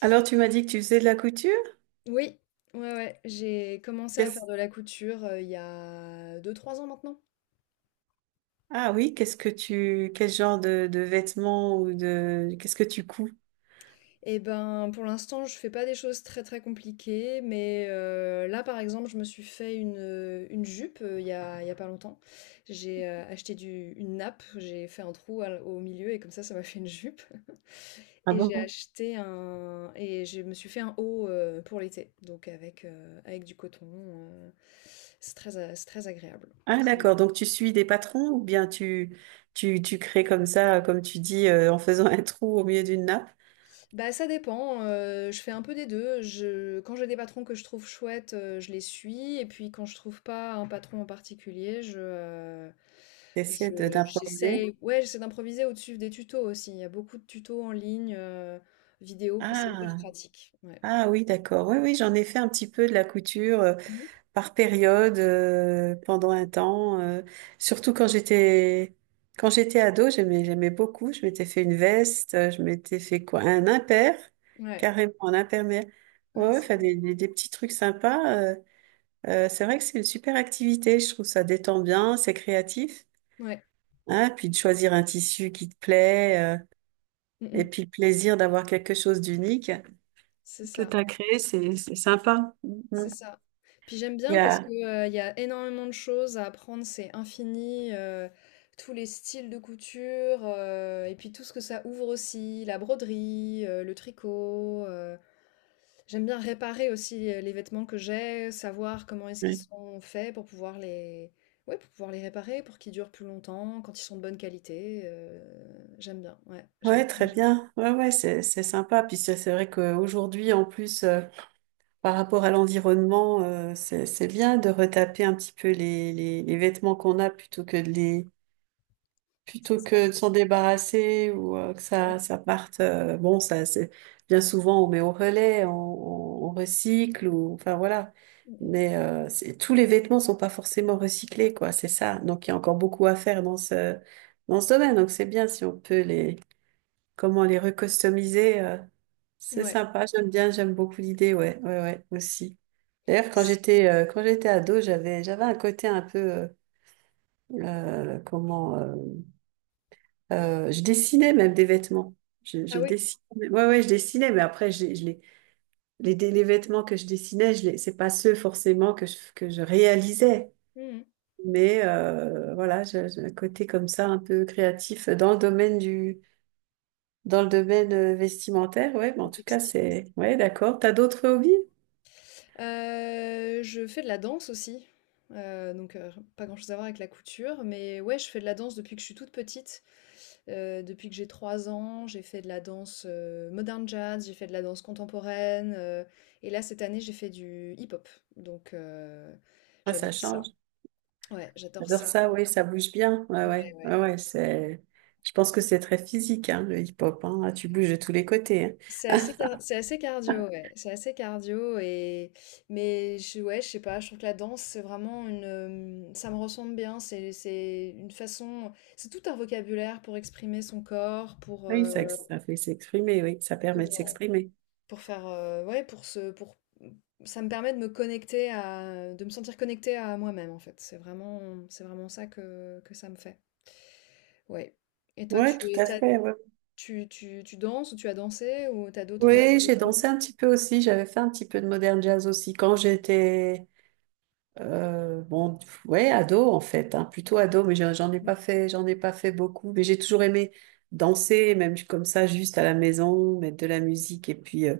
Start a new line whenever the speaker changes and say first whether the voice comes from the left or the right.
right: Alors, tu m'as dit que tu faisais de la couture?
left: Oui, ouais, ouais, j'ai commencé à
right: Qu'est-ce-
left: faire de la couture, il y a 2, 3 ans maintenant.
right: Ah oui, qu'est-ce que tu, quel genre de vêtements ou de, qu'est-ce que tu couds?
left: Et ben, pour l'instant, je fais pas des choses très, très compliquées, mais là, par exemple, je me suis fait une jupe, il y a pas longtemps. J'ai, acheté du une nappe, j'ai fait un trou à au milieu et comme ça m'a fait une jupe.
right: Ah
left: Et j'ai
right: bon?
left: acheté un et je me suis fait un haut, pour l'été, donc avec du coton, heu, c'est très agréable.
right: Ah d'accord, donc tu suis des patrons ou bien tu crées comme ça, comme tu dis, en faisant un trou au milieu d'une nappe,
left: Bah, ça dépend, je fais un peu des 2. Je Quand j'ai des patrons que je trouve chouettes, je les suis et puis quand je trouve pas un patron en particulier, je
right: d'improviser?
left: j'essaye ouais, j'essaie d'improviser au-dessus des tutos aussi. Il y a beaucoup de tutos en ligne, vidéo et c'est hyper
right: Ah,
left: pratique. Ouais.
right: ah oui, d'accord. Oui, oui, j'en ai fait un petit peu de la couture.
left: Mmh.
right: Par période, pendant un temps. Surtout quand j'étais ado, j'aimais beaucoup. Je m'étais fait une veste, je m'étais fait quoi? Un impair,
left: Ouais.
right: carrément un impair. Mais ouais,
left: Ouais,
right: ouais,
left: c'est
right: enfin
left: vraiment
right: des petits trucs sympas. C'est vrai que c'est une super activité. Je trouve ça détend bien, c'est créatif.
left: ouais.
right: Hein, puis de choisir un tissu qui te plaît,
left: Mmh
right: et
left: mh.
right: puis le plaisir d'avoir quelque chose d'unique
left: C'est
right: que
left: ça.
right: tu as créé, c'est sympa.
left: C'est
right: Mhm.
left: ça. Puis j'aime
right: Il
left: bien
right: y
left: parce que,
right: a-
left: il y a énormément de choses à apprendre, c'est infini, tous les styles de couture, et puis tout ce que ça ouvre aussi, la broderie, le tricot. J'aime bien réparer aussi, les vêtements que j'ai, savoir comment est-ce qu'ils sont faits pour pouvoir les ouais, pour pouvoir les réparer, pour qu'ils durent plus longtemps, quand ils sont de bonne qualité, j'aime bien, ouais, j'aime
right: Ouais, très
left: vraiment ça.
right: bien. Ouais, ouais, c'est sympa. Puis c'est vrai qu'aujourd'hui, en plus, par rapport à l'environnement, euh, c'est bien de retaper un petit peu les vêtements qu'on a
left: C'est
right: plutôt
left: ça.
right: que de s'en débarrasser ou que
left: Ouais.
right: ça parte. Bon, ça c'est bien, souvent on met au relais, on recycle ou enfin voilà.
left: Mmh
right: Mais c'est- tous les vêtements sont pas forcément recyclés, quoi. C'est ça. Donc il y a encore beaucoup à faire dans ce domaine. Donc c'est bien si on peut les comment les recustomiser.
left: mh.
right: C'est
left: Ouais.
right: sympa, j'aime bien, j'aime beaucoup l'idée, ouais, ouais, ouais, aussi. D'ailleurs, quand j'étais ado, j'avais un côté un peu comment je dessinais même des vêtements. Je,
left: Ah
right: je
left: oui.
right: dessinais, ouais, ouais, je dessinais, mais après, les vêtements que je dessinais, je les, c'est pas ceux forcément que que je réalisais.
left: Mmh mh.
right: Mais voilà, j'ai un côté comme ça un peu créatif dans le Dans le domaine vestimentaire, ouais, mais en
left: Le
right: tout cas,
left: textile.
right: c'est... Ouais, d'accord. T'as d'autres hobbies?
left: Je fais de la danse aussi, donc pas grand-chose à voir avec la couture, mais ouais, je fais de la danse depuis que je suis toute petite. Depuis que j'ai 3 ans, j'ai fait de la danse, modern jazz, j'ai fait de la danse contemporaine, et là, cette année, j'ai fait du hip-hop, donc
right: Ah, ça
left: j'adore
right: change.
left: ça. Ouais, j'adore
right: J'adore
left: ça.
right: ça, oui. Ça bouge bien. Ouais,
left: Ouais,
right: ouais,
left: ouais.
right: ouais, ouais, c'est... Je pense que c'est très physique, hein, le hip-hop, hein. Ah, tu bouges de tous les côtés, hein.
left: C'est assez cardio, ouais. C'est assez cardio mais je, ouais, je sais pas. Je trouve que la danse, c'est vraiment ça me ressemble bien. C'est une façon, c'est tout un vocabulaire pour exprimer son corps,
right: Oui, ça, ça fait s'exprimer, oui, ça permet de
left: pour
right: s'exprimer.
left: ouais, ça me permet de me connecter de me sentir connectée à moi-même en fait. C'est vraiment ça que ça me fait. Ouais. Et toi,
right: Ouais, tout à
left: t'as-
right: fait, ouais.
left: tu danses ou tu as dansé ou t'as
right: Oui, j'ai
left: d'autres
right: dansé
left: hobbies?
right: un petit peu aussi, j'avais fait un petit peu de modern jazz aussi quand j'étais... bon, ouais, ado en fait, hein, plutôt ado, mais j'en ai pas fait, j'en ai pas fait beaucoup, mais j'ai toujours aimé danser, même comme ça, juste à la maison, mettre de la musique et puis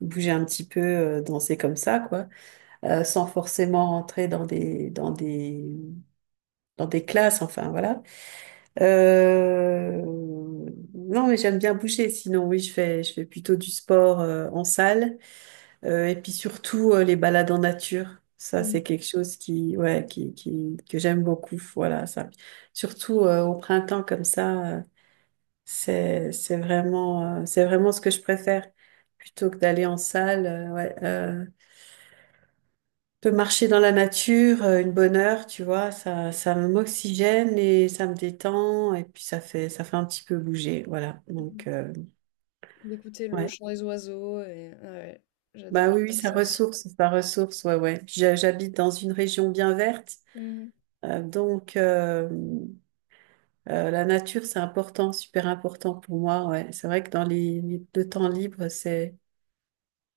right: bouger un petit peu, danser comme ça, quoi, sans forcément rentrer dans des classes, enfin voilà. Euh, non, mais j'aime bien bouger. Sinon, oui, je fais plutôt du sport en salle. Et puis surtout, les balades en nature. Ça, c'est
left: Mm.
right: quelque chose qui, ouais, qui, que j'aime beaucoup. Voilà, ça. Surtout, au printemps comme ça, euh, c'est vraiment, c'est vraiment ce que je préfère. Plutôt que d'aller en salle, ouais, de marcher dans la nature, une bonne heure, tu vois, ça m'oxygène et ça me détend. Et puis, ça fait un petit peu bouger. Voilà. Donc,
left: D'écouter le
right: ouais.
left: chant des oiseaux et ah ouais,
right: Bah oui, oui,
left: j'adore
right: ça
left: ça aussi.
right: ressource, ça ressource. Ouais, ouais. J'habite dans une région bien verte.
left: Mmh.
right: Donc, la nature, c'est important, super important pour moi. Ouais. C'est vrai que dans le temps libre,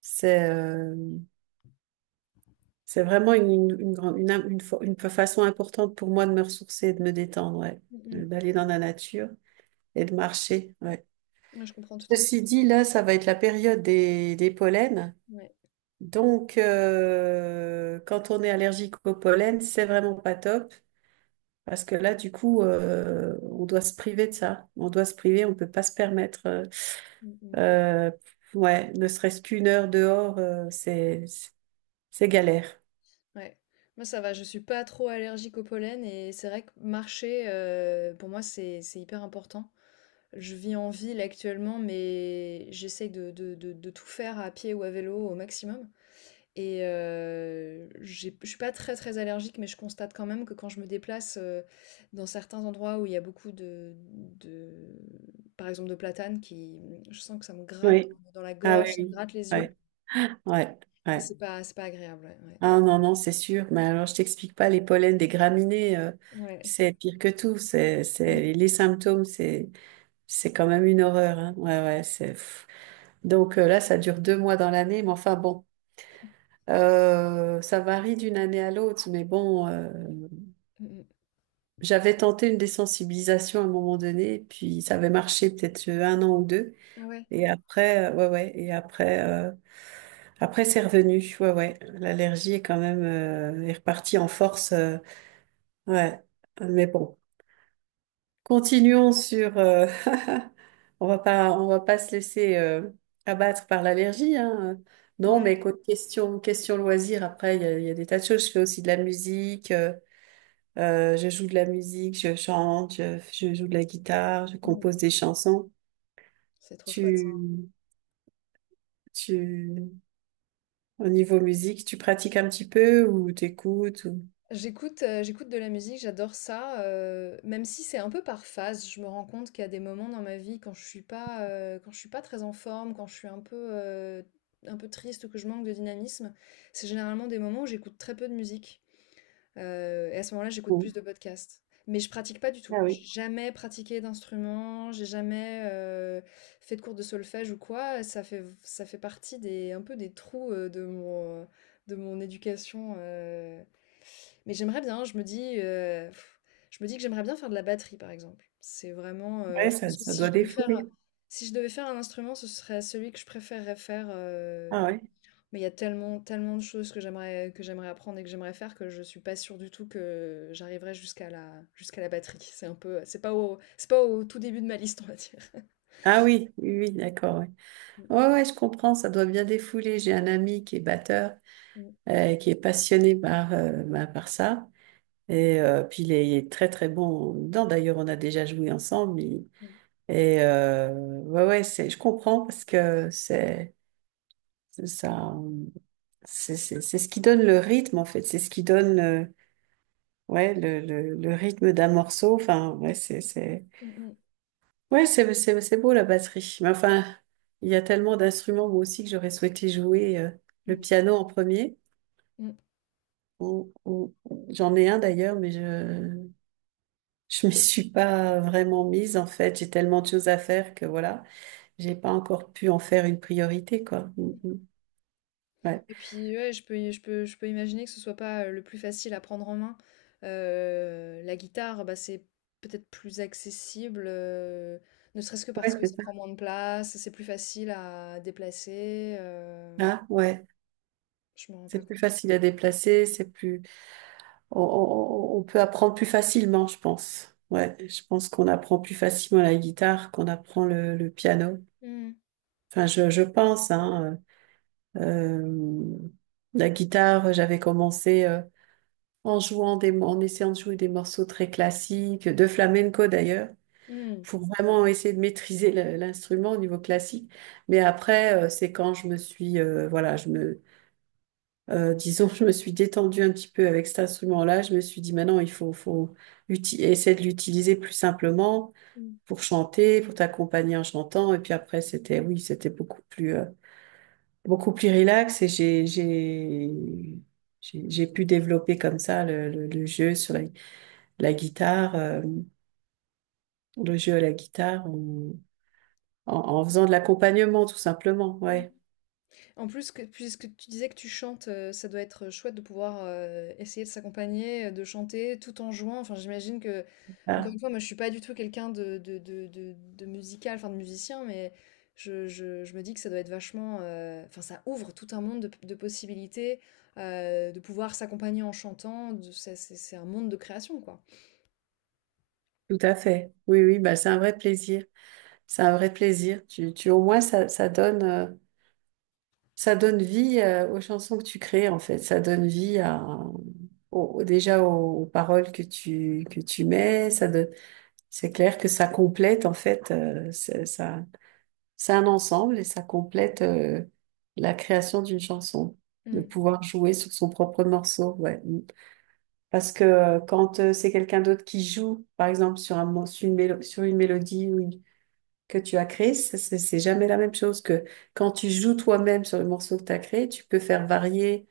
right: c'est, euh, c'est vraiment une, grande- une fa- une façon importante pour moi de me ressourcer et de me détendre, ouais.
left: Mmh.
right: D'aller dans la nature et de marcher. Ouais.
left: Ouais, je comprends tout à fait.
right: Ceci dit, là, ça va être la période des pollens.
left: Ouais.
right: Donc, quand on est allergique au pollen, c'est vraiment pas top. Parce que là, du coup, on doit se priver de ça. On doit se priver, on ne peut pas se permettre.
left: Mmh.
right: Euh, ouais, ne serait-ce qu'une heure dehors, euh, c'est, c'est galère.
left: Ouais. Moi, ça va, je suis pas trop allergique au pollen et c'est vrai que marcher, pour moi, c'est hyper important. Je vis en ville actuellement, mais j'essaye de tout faire à pied ou à vélo au maximum. Et j'ai je suis pas très, très allergique, mais je constate quand même que quand je me déplace, dans certains endroits où il y a beaucoup de par exemple, de platanes je sens que ça me gratte
right: Oui.
left: dans la
right: Ah
left: gorge,
right: oui,
left: ça me
right: oui.
left: gratte les yeux
right: Ouais, ouais,
left: et
right: ouais.
left: c'est pas agréable, ouais, ouais.
right: Ah non, non, c'est sûr. Mais alors, je t'explique pas, les pollens des graminées,
left: Ouais.
right: c'est pire que tout.
left: Mmh
right: Les symptômes, c'est quand même une horreur, hein. Ouais, ouais, c'est... pff. Donc là, ça dure deux mois dans l'année, mais enfin bon. Ça varie d'une année à l'autre, mais bon.
left: mh.
right: J'avais tenté une désensibilisation à un moment donné, et puis ça avait marché peut-être un an ou deux.
left: Ah ouais?
right: Et après, ouais, ouais, et après, après c'est revenu. Ouais, ouais, l'allergie est quand même est repartie en force. Ouais, mais bon, continuons sur. On va pas se laisser abattre par l'allergie, hein. Non,
left: Ouais.
right: mais écoute, question loisir. Après, il y a des tas de choses. Je fais aussi de la musique. Je joue de la musique, je chante, je joue de la guitare, je compose
left: Mmh.
right: des chansons.
left: C'est trop chouette.
right: Tu, tu, Au niveau musique, tu pratiques un petit peu ou t'écoutes ou...
left: J'écoute de la musique, j'adore ça, même si c'est un peu par phase. Je me rends compte qu'il y a des moments dans ma vie quand je suis pas très en forme, quand je suis un peu triste ou que je manque de dynamisme, c'est généralement des moments où j'écoute très peu de musique, et à ce moment-là, j'écoute
right: ou-
left: plus de podcasts. Mais je pratique pas du tout.
right: Ah oui.
left: J'ai jamais pratiqué d'instrument, j'ai jamais, fait de cours de solfège ou quoi. Ça fait partie des un peu des trous, de de mon éducation mais j'aimerais bien, je me dis que j'aimerais bien faire de la batterie, par exemple. C'est vraiment,
right: Ouais,
left: je
right: ça,
left: pense que
right: ça doit défouler.
left: si je devais faire un instrument, ce serait celui que je préférerais faire,
right: Ah ouais.
left: mais il y a tellement, tellement de choses que j'aimerais apprendre et que j'aimerais faire que je suis pas sûre du tout que j'arriverais jusqu'à la batterie. C'est un peu c'est pas au tout début de ma liste, on va dire.
right: Ah oui, oui, oui, d'accord. Ouais,
left: Mmh
right: ouais, ouais, je
left: mh.
right: comprends, ça doit bien défouler. J'ai un ami qui est batteur,
left: Mmh.
right: qui est passionné par, bah, par ça. Et puis il est très très bon dedans. D'ailleurs, on a déjà joué ensemble. Il,
left: Mmh.
right: et ouais, ouais, c'est, je comprends parce que c'est ça, c'est ce qui donne le rythme en fait, c'est ce qui donne le rythme d'un morceau. Enfin, ouais, c'est
left: Mmh mh.
right: ouais, c'est c'est beau la batterie. Mais enfin, il y a tellement d'instruments moi aussi que j'aurais souhaité jouer le
left: Mmh.
right: piano en premier.
left: Mmh.
right: J'en ai un d'ailleurs, mais je m'y suis pas vraiment mise en fait. J'ai tellement de choses à faire que voilà, j'ai pas encore pu en faire une priorité quoi. Mm, mm. Ouais,
left: Et puis ouais, je peux imaginer que ce soit pas le plus facile à prendre en main. La guitare, bah, c'est peut-être plus accessible, ne serait-ce que parce
right: ouais,
left: que
right: c'est
left: ça
right: ça.
left: prend moins de place, c'est plus facile à déplacer.
right: Ah, ouais,
left: Je me rends pas
right: c'est plus
left: compte.
right: facile à déplacer, c'est plus, on peut apprendre plus facilement, je pense. Ouais, je pense qu'on apprend plus facilement la guitare qu'on apprend le piano.
left: Hmm,
right: Enfin, je pense, hein. euh, la guitare, j'avais commencé en jouant en essayant de jouer des morceaux très classiques, de flamenco d'ailleurs,
left: hmm,
right: pour vraiment essayer de maîtriser l'instrument au niveau classique. Mais après, c'est quand je me suis, voilà, je me disons, je me suis détendue un petit peu avec cet instrument-là. Je me suis dit, maintenant, faut essayer de l'utiliser plus simplement
left: hmm,
right: pour chanter, pour t'accompagner en chantant. Et puis après, c'était, oui, c'était beaucoup plus relax. Et j'ai pu développer comme ça le jeu sur la guitare, le jeu à la guitare en faisant de l'accompagnement, tout simplement. Ouais,
left: hmm. En plus que puisque tu disais que tu chantes, ça doit être chouette de pouvoir, essayer de s'accompagner, de chanter tout en jouant. Enfin, j'imagine que encore
right: ah,
left: une fois, moi, je suis pas du tout quelqu'un de musical, enfin de musicien, mais je me dis que ça doit être vachement, enfin, ça ouvre tout un monde de possibilités, de pouvoir s'accompagner en chantant, de c'est un monde de création, quoi.
right: tout à fait. Oui, oui, bah, c'est un vrai plaisir. C'est un vrai plaisir. Au moins, ça, ça donne vie aux chansons que tu crées, en fait. Ça donne vie à, au- déjà aux paroles que que tu mets. Ça donne, c'est clair que ça complète, en fait, c'est- ça, c'est un ensemble et ça complète la création d'une chanson. De
left: Mmh.
right: pouvoir jouer sur son propre morceau, ouais. Parce que quand c'est quelqu'un d'autre qui joue, par exemple, sur sur sur une mélodie ou une que tu as créé, c'est jamais la même chose que quand tu joues toi-même sur le morceau que tu as créé, tu peux faire varier,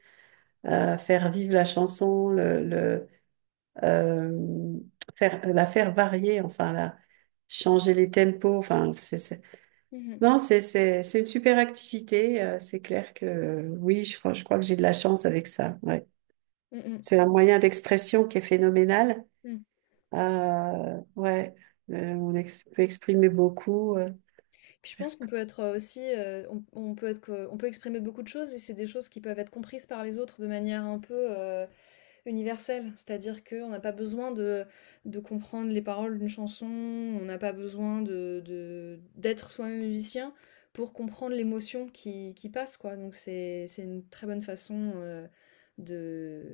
right: faire vivre la chanson, euh, faire, la faire varier, enfin, la, changer les tempos, enfin,
left: Mmh mh.
right: non, c'est une super activité, c'est clair que oui, je crois que j'ai de la chance avec ça, ouais.
left: Mmh.
right: C'est un moyen d'expression qui est phénoménal,
left: Mmh.
right: ouais, peut exprimer beaucoup,
left: Puis je pense qu'on peut être, aussi, on peut exprimer beaucoup de choses et c'est des choses qui peuvent être comprises par les autres de manière un peu, universelle. C'est-à-dire qu'on n'a pas besoin de comprendre les paroles d'une chanson, on n'a pas besoin de d'être soi-même musicien pour comprendre l'émotion qui passe, quoi. Donc c'est une très bonne façon, heu, de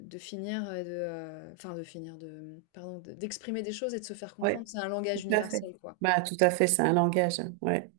left: de finir, heu, de, enfin de finir de, pardon, de d'exprimer des choses et de se faire
right: ouais.
left: comprendre. C'est un langage
right: Tout à fait.
left: universel, quoi.
right: Bah, tout à fait, c'est un langage, hein. Ouais.